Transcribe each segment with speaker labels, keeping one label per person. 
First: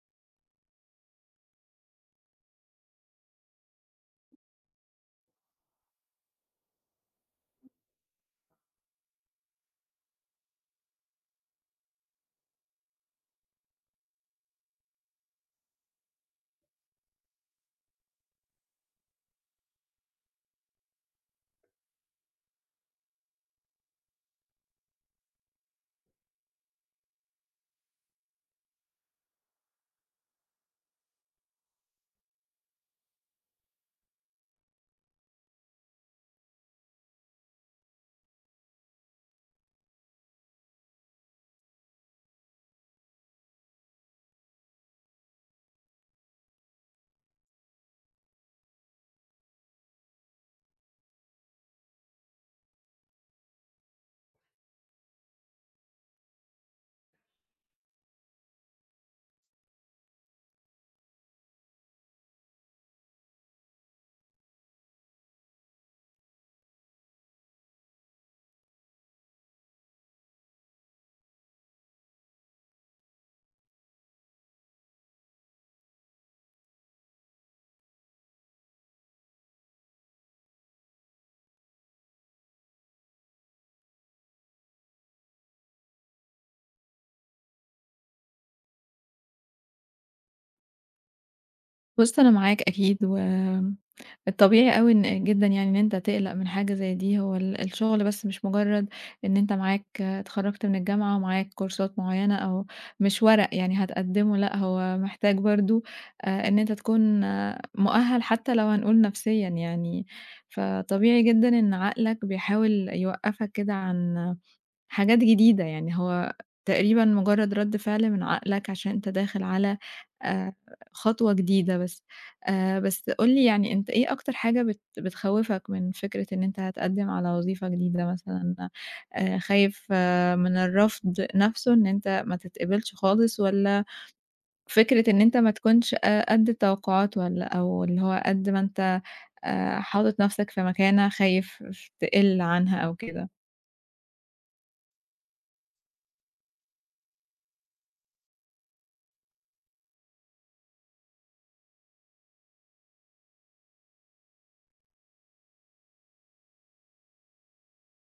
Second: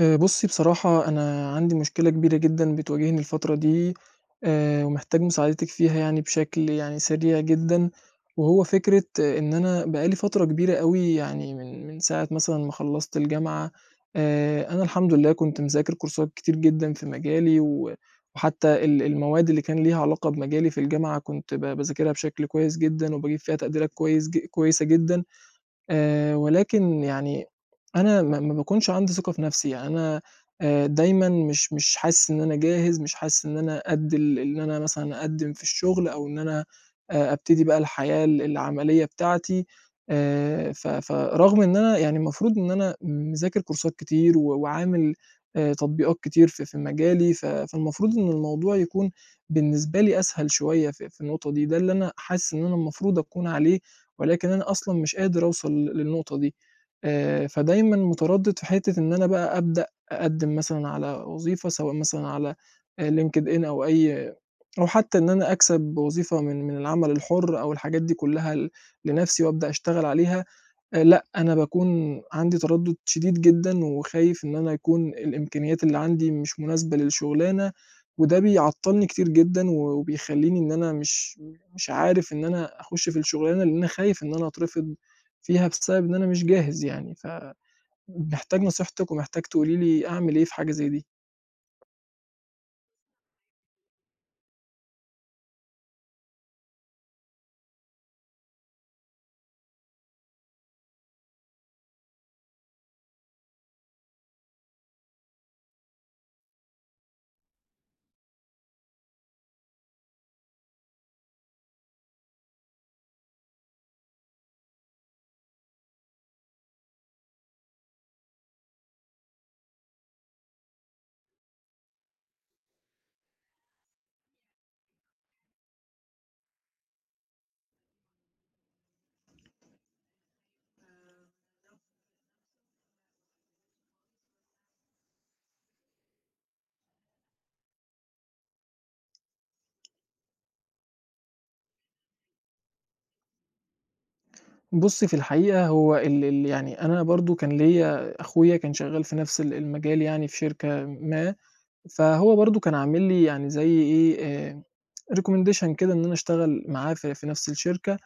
Speaker 1: آآ، بُصِّي، بصراحة، أنا عندي مشكلة كبيرة جدًا بتواجهني الفترة دي، آآ، ومحتاج مساعدتِك فيها يعني بشكل يعني سريع جدًا. وهو فكرة إن أنا بقى لي فترة كبيرة أوي، يعني من من ساعة مثلًا ما خلَّصت الجامعة، آآ، أنا الحمد لله، كنت مذاكر كورسات كتير جدًا في مجالي، و وحتى ال المواد اللي كان ليها علاقة بمجالي في الجامعة، كنت ب باذاكرها بشكل كويس جدًا، وباجيب فيها تقديرات كويس ج كويسة جدًا. آآ، ولكن يعني أنا ما ما باكونش عندي ثقة في نفسي، يعني أنا آآ، دايمًا مش مش حاسِس إن أنا جاهز، مش حاسِس إن أنا قد ال إن أنا مثلًا أقدِّم في الشغل، أو إن أنا آآ، أبتدي بقى الحياة ال العملية بتاعتي. آآ، ف فرغم إن أنا يعني، المفروض إن أنا مذاكر كورسات كتير، و وعامل آآ، تطبيقات كتير في في مجالي، ف فالمفروض إن الموضوع يكون بالنسبة لي أسهل شوية في في النقطة دي. ده اللي أنا حاسِس إن أنا المفروض أكون عليه، ولكن أنا أصلًا مش قادر أوصَل للنقطة دي. آآ، فدايمًا متردِّد في حتة إن أنا بقى أبدأ أقدِّم مثلًا على وظيفة، سواء مثلًا على آآ، LinkedIn، أو أي أو حتى إن أنا أكسب وظيفة من من العمل الحُر، أو الحاجات دي كلَّها ل لنفسي، وأبدأ أشتغل عليها. آآ، لأ، أنا باكون عندي تردُّد شديد جدًا، وخايف إن أنا يكون الإمكانيات اللي عندي مش مناسبة للشغلانة. وده بيعطِّلني كتير جدًا، و وبيخلِّيني إن أنا مش مش عارف إن أنا أخُش في الشغلانة، لأن أنا خايف إن أنا أترفض فيها بسبب إن أنا مش جاهز يعني. فمحتاج نصيحتِك، ومحتاج تقولي لي أعمل إيه في حاجة زي دي.
Speaker 2: بُص، أنا معاك أكيد، والطبيعي أوي إن جدًا يعني، إن أنت تقلق من حاجة زي دي. هو ال الشغل بس مش مجرَّد إن أنت معاك اتخرَّجت من الجامعة ومعاك كورسات معيَّنة، أو مش ورق يعني هتقدِّمه. لأ، هو محتاج برضه آآ، إن أنت تكون مؤهَّل حتى لو هنقول نفسيًا يعني. فطبيعي جدًا إن عقلك بيحاول يوقّفك كده عن حاجات جديدة يعني، هو تقريبًا مجرَّد رد فعل من عقلك، عشان أنت داخل على آآ، خطوة جديدة بس. آآ، بس قُل لي يعني أنت إيه أكتر حاجة بت بتخوِّفك من فكرة إن أنت هتقدِّم على وظيفة جديدة مثلًا؟ آآ، خايف من الرفض نفسه، إن أنت ما تتقبَّلش خالص، والّا فكرة إن أنت ما تكونش، آآ، قد التوقُّعات، والّا أو اللي هو قد ما أنت، آآ، حاطِّط نفسك في مكانة، خايف تقِل عنها أو كده؟
Speaker 1: بُصّي، في الحقيقة هو إن إن يعني أنا برضه كان ليّا أخويا كان شغّال في نَفْس ال المجال يعني في شركة ما، فهو برضه كان عامل لي يعني زي إيه، آآ recommendation كده إن أنا أشتغل معاه في في نَفْس الشركة،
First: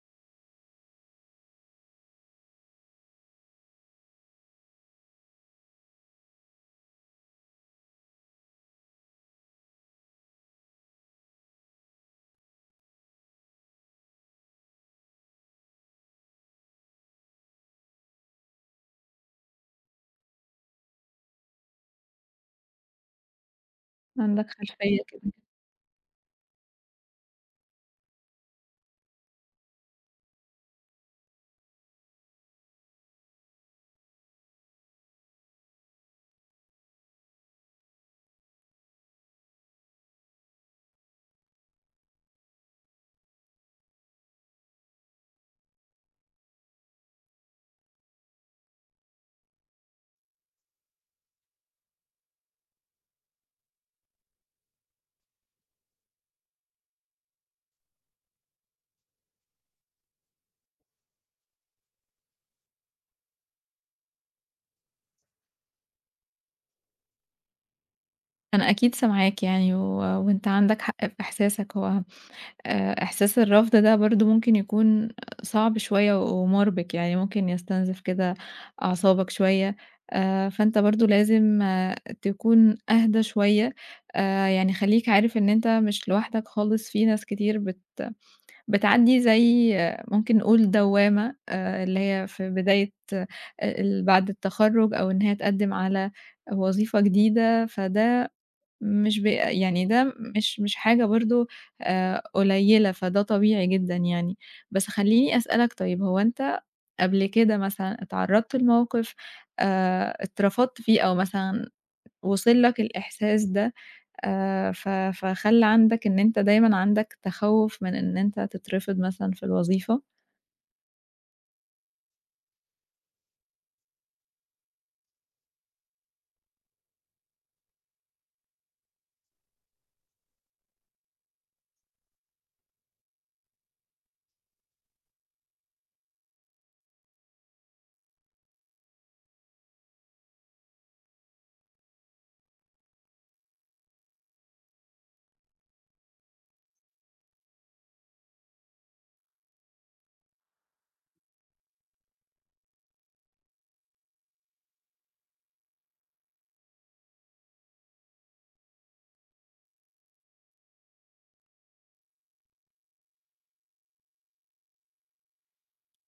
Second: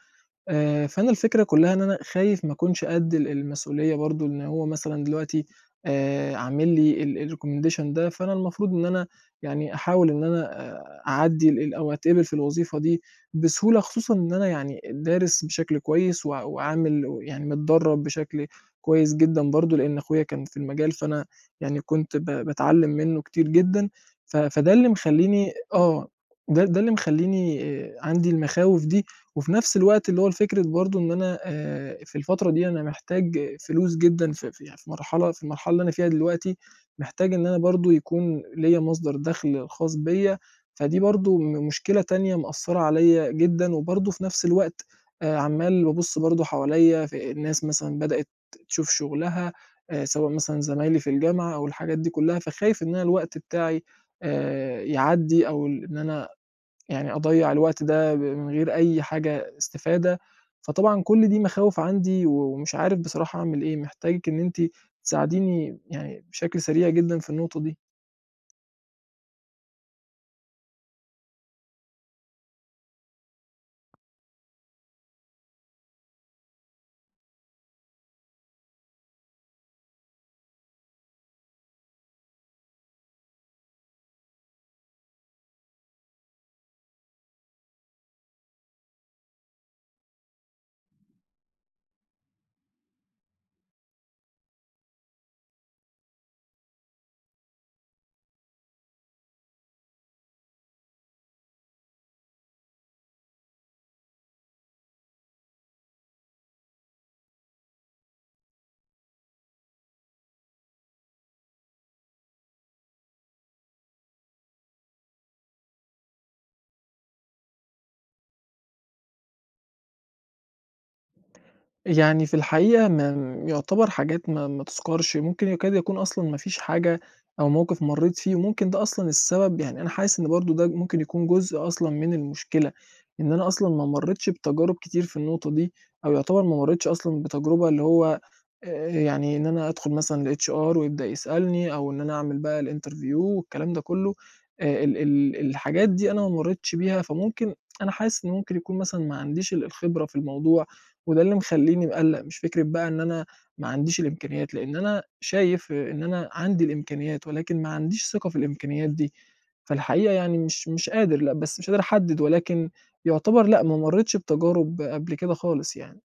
Speaker 1: آآ فأنا الفكرة كُلّها إن أنا خايف ما كُنش قد ال المسؤولية برضه إن هو مثلًا دلوقتي آآ عامل لي ال الrecommendation ده، فأنا المفروض إن أنا يعني أحاول إن أنا آآ أعدِّي ال أو أتقِبِل في الوظيفة دي بسهولة خصوصًا إن أنا يعني دارِس بشكل كويس و وعامل و يعني متدرَّب بشكل كويس جدًا برضه لإن أخويا كان في المجال، فأنا يعني كنت ب باتعلِّم منّه كتير جدًا، ف
Speaker 2: عندك
Speaker 1: فده اللي
Speaker 2: خلفيّة كده.
Speaker 1: مخلّيني آه، ده ده اللي مخلّيني آآ عندي المخاوف دي وفي نَفْس الوقت اللي هو الفكرة برضه إن أنا آآ في الفترة دي أنا محتاج فلوس جدًا ف في يع في مرحلة في المرحلة اللي أنا فيها دلوقتي محتاج إن أنا برضه يكون ليّا مصدر دَخْل خاص بيّا، فدي برضه م مشكلة تانية مأثَّرة عليّا جدًا وبرضه في نَفْس الوقت آآ عَمّال بابُص برضه حواليّا في الناس مثلًا بدأت تشوف شُغلها آآ سواء مثلًا زمايلي في الجامعة أو الحاجات دي كُلّها، فخايف إن أنا الوقت بتاعي آآ يعدّي أو ال إن أنا يعني أضيَّع الوقت ده ب من غير أي حاجة استفادة، فطبعًا كل دي مخاوِف عندي و ومش عارِف بصراحة أعمل إيه، محتاجِك إن أنتِ تساعديني يعني بشكل سريع جدًا في النقطة دي.
Speaker 2: أنا أكيد سامعاك يعني و وأنت عندك حق في إحساسك، هو آآ إحساس الرفض ده برضه ممكن يكون صعب شوية و ومُربِك، يعني ممكن يستنزف كده أعصابك شوية، آآ فأنت برضه لازم تكون أهدى شوية، آآ يعني خلّيك عارف إن أنت مش لوحدك خالِص في ناس كتير بت بتعدّي زي ممكن نقول دوّامة آآ اللي هي في بداية آآ ال بعد التخرُّج أو إن هي تقدِّم على وظيفة جديدة، فده مش بي يعني ده مش مش حاجة برضه آآ قليّلة، فده طبيعي جدًا يعني. بس خلّيني أسألك طيب هو أنت قبل كده مثلًا اتعرَّضت لموقِف آآ اترفضت فيه أو مثلًا وصل لك الإحساس ده آآ ف فخلّي عندك إن أنت دايمًا عندك تخوُّف من إن أنت تترفِض مثلًا في الوظيفة؟
Speaker 1: يعني في الحقيقة ما م يُعتبَر حاجات ما ما تُذكَرش، ممكن يكاد يكون أصلًا ما فيش حاجة أو موقِف مرّيت فيه، وممكن ده أصلًا السبب يعني أنا حاسس إن برضه ده ممكن يكون جزء أصلًا من المشكلة، إن أنا أصلًا ما مرّيتش بتجارُب كتير في النقطة دي أو يُعتبَر ما مرّيتش أصلًا بتجربة اللي هو آآ يعني إن أنا أدخُل مثلًا لHR ويبدأ يسألني أو إن أنا أعمل بقى الInterview والكلام ده كلّه آآ، ال ال الحاجات دي أنا ما مرّيتش بيها فممكن، أنا حاسس إن ممكن يكون مثلًا ما عنديش ال الخبرة في الموضوع وده اللي مخلّيني مقلّق، مش فكرة بقى إن أنا ما عنديش الإمكانيات لإن أنا شايف إن أنا عندي الإمكانيات ولكن ما عنديش ثِقة في الإمكانيّات دي فالحقيقة يعني مش مش قادر لأ، بس مش قادر أحدّد ولكن يُعتبَر لأ، ما مرّيتش بتجارُب قبل كده خالص يعني.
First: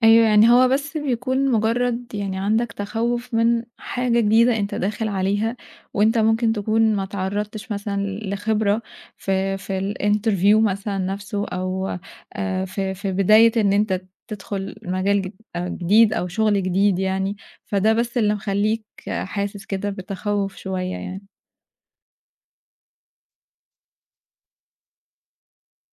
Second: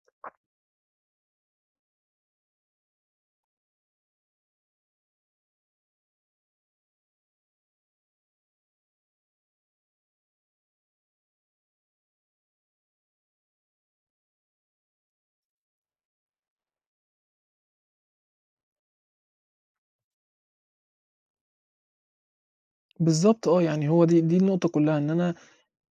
Speaker 2: أيوه، يعني هو بس بيكون مجرّد يعني عندك تخوّف من حاجة جديدة أنت داخل عليها وأنت ممكن تكُون ما إتعرّضتش مثلًا ل لخبرة في في الInterview مثلًا نَفْسه أو آآ في في بداية إن أنت تدخُل مجال جد آآ جديد أو شُغل جديد يعني، فده بس اللي مخلّيك حاسس كده بتتخوّف شوية يعني.
Speaker 1: بالضبط آه، يعني هو دي دي النقطة كلّها إن أنا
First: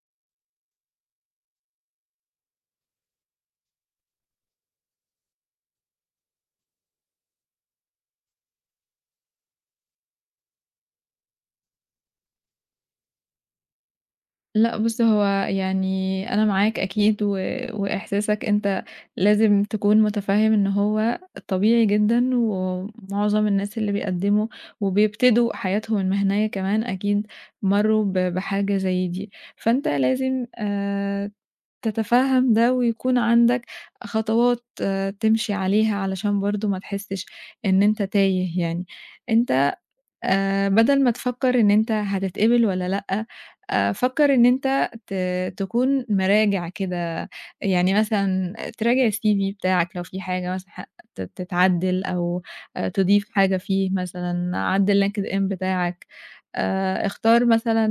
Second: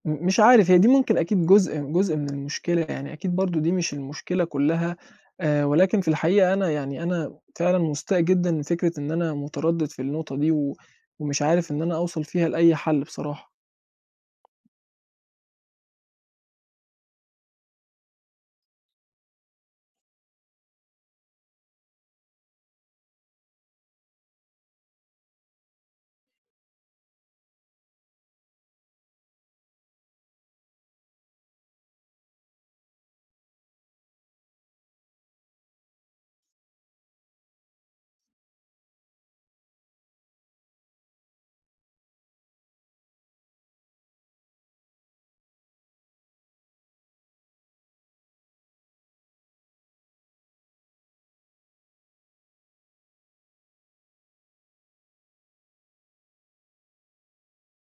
Speaker 1: م مش عارف هي دي ممكن أكيد جزء جزء من المشكلة يعني، أكيد برضه دي مش المشكلة كلّها آآ، ولكن في الحقيقة أنا يعني أنا فعلًا مستاء جدًا من فكرة إن أنا متردِّد في النقطة دي و ومش عارف إن أنا أوصل فيها لأي حَل بصراحة.
Speaker 2: لأ بُصّ هو يعني أنا معاك أكيد و وإحساسك أنت لازم تكون متفهّم إن هو طبيعي جدًا ومُعظم الناس اللي بيقدّموا وبيبتدوا حياتهم المهنية كمان أكيد مرّوا ب بحاجة زي دي، فأنت لازم آآ، تتفهّم ده ويكون عندك خطوات تمشي عليها علشان برضه ما تحسّش إن أنت تايه يعني، أنت آآ، بدَل ما تفكّر إن أنت هتتقبل والّا لأ، آآ، فكّر إن أنت ت تكون مِراجِع كده يعني مثلًا تراجع الCV بتاعك لو في حاجة مثلًا ح ت تتعدِّل أو آآ، تضيف حاجة فيه مثلًا، عدِّل LinkedIn بتاعك آآ، اختار مثلًا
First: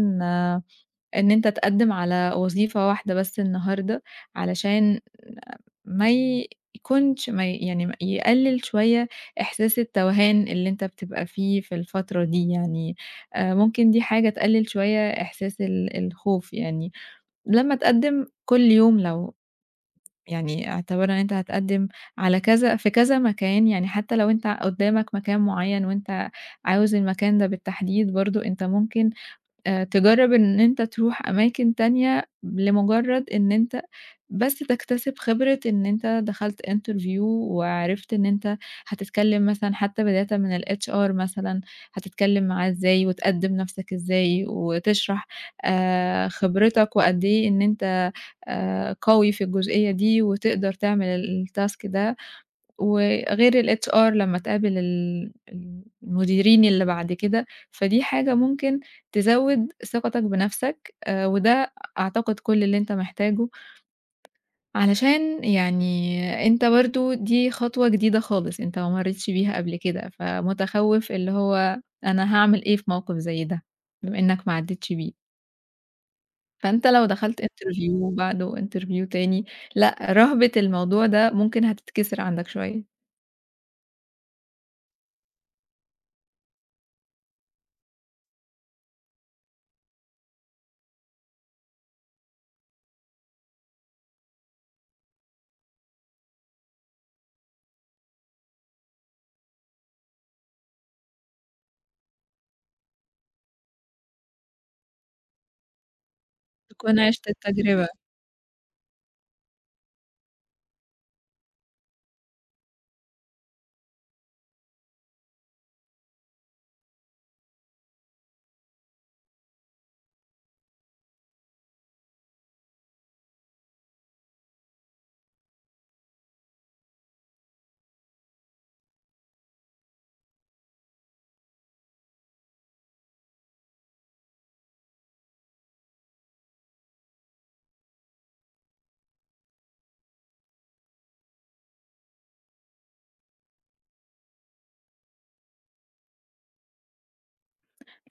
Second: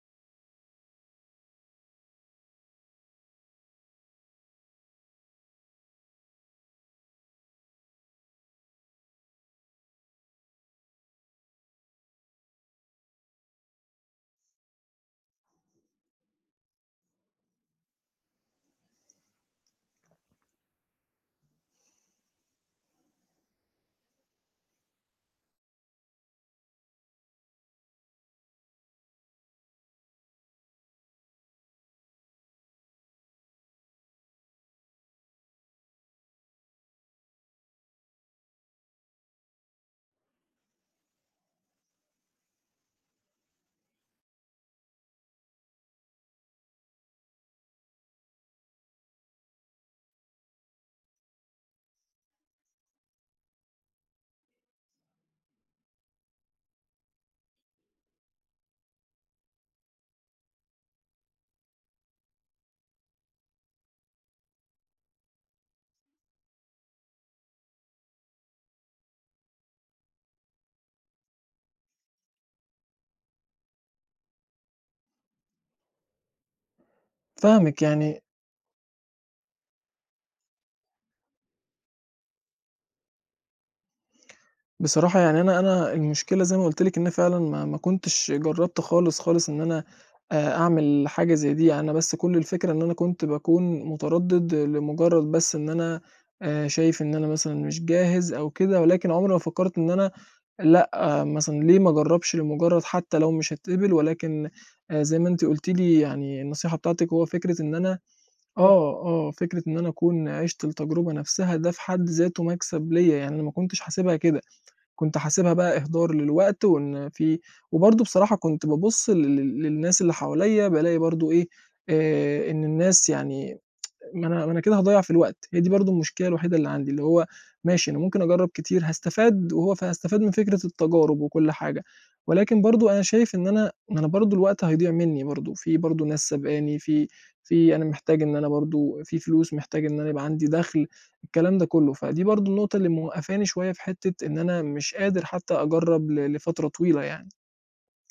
Speaker 2: إن أنت تقدّم على وظيفة واحدة بس النهارده علشان ما يكونش ما ي يعني يقلّل شوية إحساس التوهان اللي أنت بتبقى فيه في الفترة دي، يعني آآ، ممكن دي حاجة تقلّل شوية إحساس ال الخوف، يعني لمّا تقدّم كل يوم لو يعني اعتبرنا أنت هتقدّم على كذا في كذا مكان، يعني حتى لو أنت قدامك مكان معيّن وأنت عاوز المكان ده بالتحديد، برضه أنت ممكن آآ، تجرّب إن أنت ترُوح أماكن تانية لمجرّد إن أنت بس تكتسب خبرة إن أنت دخلت interview وعرِفت إن أنت هتتكلّم مثلًا حتى بدايةً من الHR مثلًا هتتكلّم معاه إزاي وتقدّم نَفْسك إزاي وتشرح آآ، خبرتك وقد إيه إن أنت آآ، قوي في الجُزئيّة دي وتقدر تعمل الtask ده وغير الHR لمّا تقابل ال ال المديرين اللي بعد كده، فدي حاجة ممكن تزوّد ثقتك بنَفْسك آآ، وده أعتقد كل اللي أنت محتاجه علشان يعني أنت برضه دي خطوة جديدة خالص، أنت ما مرّيتش بيها قبل كده فمتخوّف، اللي هو أنا هاعمل إيه في موقِف زي ده بما إنك ما عدّتش بيه. فأنت لو دخلت
Speaker 1: فاهمِك
Speaker 2: interview
Speaker 1: يعني
Speaker 2: بعده interview تاني لأ، رهبة الموضوع ده ممكن هتتكسر عندَك شوية.
Speaker 1: بصراحة يعني أنا أنا المشكلة زَي ما قُلت لِك إن فعلًا ما ما كنتش جرّبت خالص، خالص إن أنا أعمل حاجة زَي دي أنا بس كُلّ الفكرة إن أنا كنت باكون متردِّد لمجرّد بس إن أنا آآ، شايف إن أنا مثلًا مش جاهز أو كده ولكن عمري ما فكّرت إن أنا لأ، مثلًا ليه ما أجرّبش لمجرّد حتّى لو مش هاتقبل، ولكن زَي ما أنتِ قُلتِ لي يعني النصيحة
Speaker 2: تكون
Speaker 1: بتاعتِك هو
Speaker 2: عِشت
Speaker 1: فكرة إن
Speaker 2: التجربة.
Speaker 1: أنا آه، آه فكرة إن أنا أكون عِشت التجربة نفسها ده في حد ذاتُه مكسب ليّا يعني أنا ما كنتش حاسبها كده، كنت حاسبها بقى إهدار للوقت وإن في وبرضه بصراحة كنت بابُصّ لل لل للناس اللي حواليّا بالاقي برضه إيه آآ، إن الناس يعني ما أنا ما أنا كده هاضيّع في الوقت هي دي برضه المشكلة الوحيدة اللي عندي، اللي هو ماشي أنا ممكن أجرّب كتير هاستفاد وهو فهاستفاد من فكرة التجارب وكُلّ حاجة، ولكن برضه أنا شايف إن أنا ما أنا برضه الوقت هيضيع منّي برضه في برضه ناس سابقاني في في أنا محتاج إن أنا برضه في فلوس محتاج إن أنا يبقى عندي دخل، الكلام ده كُلّه فدي برضه النقطة اللي موقّفاني شوية في حتّة إن أنا مش قادر حتّى أجرّب ل لفترة طويلة يعني.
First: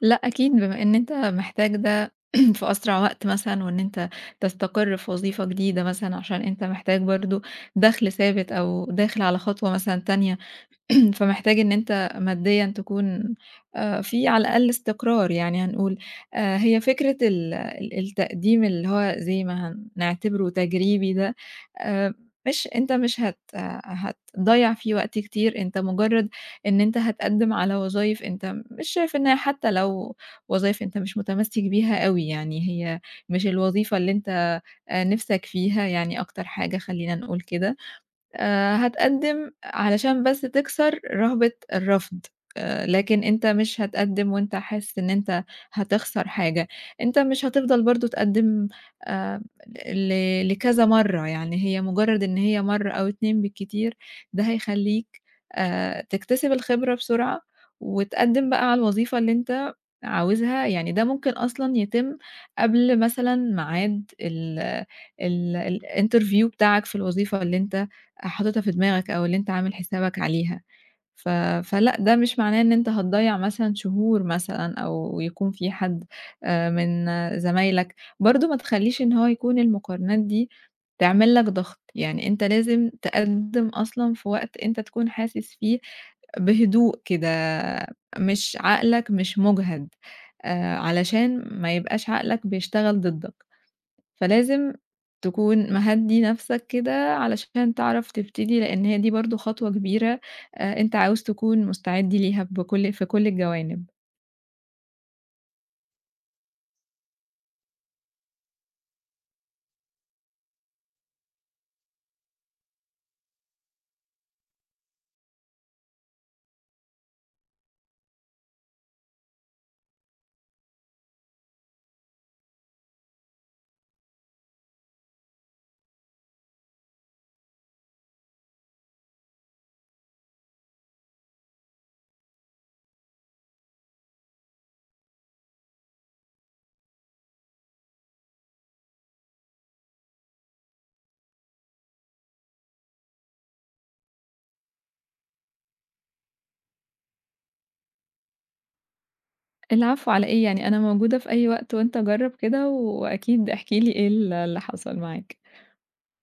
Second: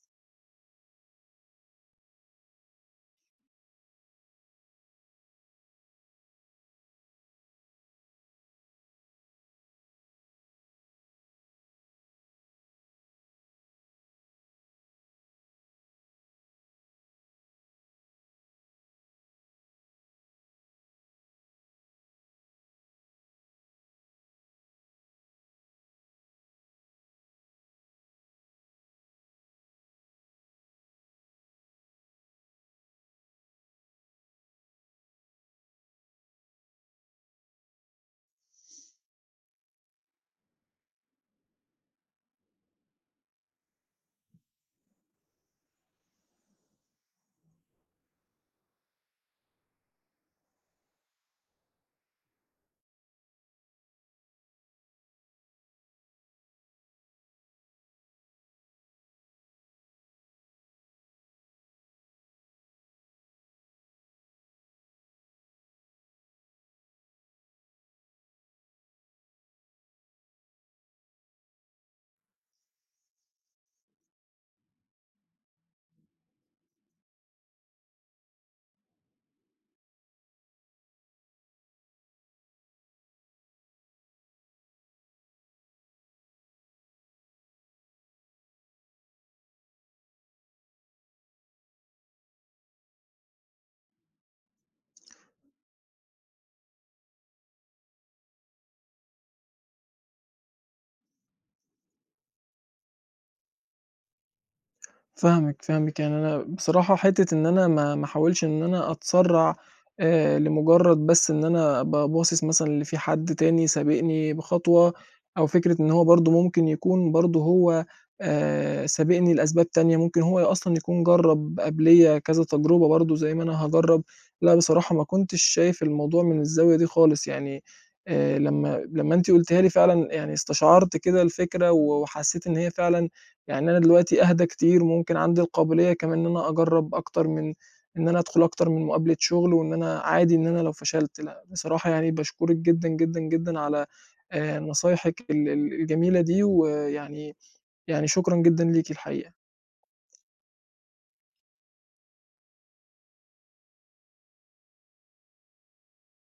Speaker 2: لأ أكيد، بما إن أنت محتاج ده في أسرع وقت مثلًا وإن أنت تستقر في وظيفة جديدة مثلًا، عشان أنت محتاج برضه دخل ثابت، أو داخل على خطوة مثلًا تانية فمحتاج إن أنت ماديًا تكون آآ، في على الأقل استقرار يعني هنقول آآ، هي فكرة ال ال التقديم اللي هو زَي ما هنعتبرُه تجريبي ده آآ، مش أنت مش هت هتضيّع فيه وقت كتير أنت مجرّد إن أنت هتقدّم على وظايف أنت مش شايف إن هي حتّى لو وظايف أنت مش متمسِّك بيها أوي يعني هي مش الوظيفة اللي أنت آآ، نِفسَك فيها يعني أكتر حاجة خلّينا نقول كده آآ، هتقدّم علشان بس تكسر رهبة الرفض آآ، لكن أنت مش هتقدّم وأنت حاسس إن أنت هتخسر حاجة، أنت مش هتفضل برضه تقدّم آآ، ل لكذا مرّه يعني هي مجرد إن هي مرّه أو اتنين بالكتير، ده هيخليك آآ، تكتسب الخبرة بسرعة وتقدّم بقى على الوظيفة اللي أنت عاوزها، يعني ده ممكن أصلًا يتم قبل مثلًا ميعاد ال ال ال الinterview بتاعَك في الوظيفة اللي أنت حاطتها في دماغَك أو اللي أنت عامل حسابك عليها، ف فلأ ده مش معناه إن أنت هتضيّع مثلًا شهور مثلًا أو يكون في حَدّ من زمايلك، برضه ما تخلّيش إن هو يكون المقارنات دي تعمل لَك ضغط يعني أنت لازم تقدِّم أصلًا في وقت أنت تكون حاسس فيه بهدوء كده، مش عقلَك مش مُجهد آآ، علشان ما يبقاش عقلَك بيشتغل ضدَّك، فلازم تكون مهدّي نَفسَك كده علشان تعرف تبتدي لأن هي دي برضه خطوة كبيرة آآ، أنت عاوز تكون مستعد ليها بكُلّ في كُلّ الجوانب.
Speaker 1: فاهمِك، فاهمِك يعني أنا بصراحة حتّة إن أنا ما ما أحاولش إن أنا أتسرّع آآ، لمجرّد بس إن أنا أبقى باصِص مثلًا اللي في حد تاني سابقني بخطوة، أو فكرة إن هو برضه ممكن يكون برضه هو آآ، سابقني لأسباب تانية ممكن هو أصلًا يكون جرّب قبليّا كذا تجربة برضه زَي ما أنا هاجرّب، لأ بصراحة ما كنتش شايف الموضوع من الزاوية دي خالص يعني آآ، لمّا لمّا أنتِ قُلتِها لي فعلًا يعني استشعرت كده الفكرة، و وحسّيت إن هي فعلًا يعني أنا دلوقتي أهدى كتير ممكن عندي القابلية كمان إن أنا أجرّب أكتر من إن أنا أدخل أكتر من مقابلة شغل وإن أنا عادي إن أنا لو فشلت، لأ بصراحة يعني باشكرك جدًا، جدًا، جدًا على آآ، نصايحِك ال ال الجميلة دي، ويعني يعني شكرًا جدًا ليكِ الحقيقة.
Speaker 2: العفو على إيه؟ يعني أنا موجودة في أي وقت، وأنت جرّب كده وأكيد احكِ لي إيه ال اللي حصل معاك.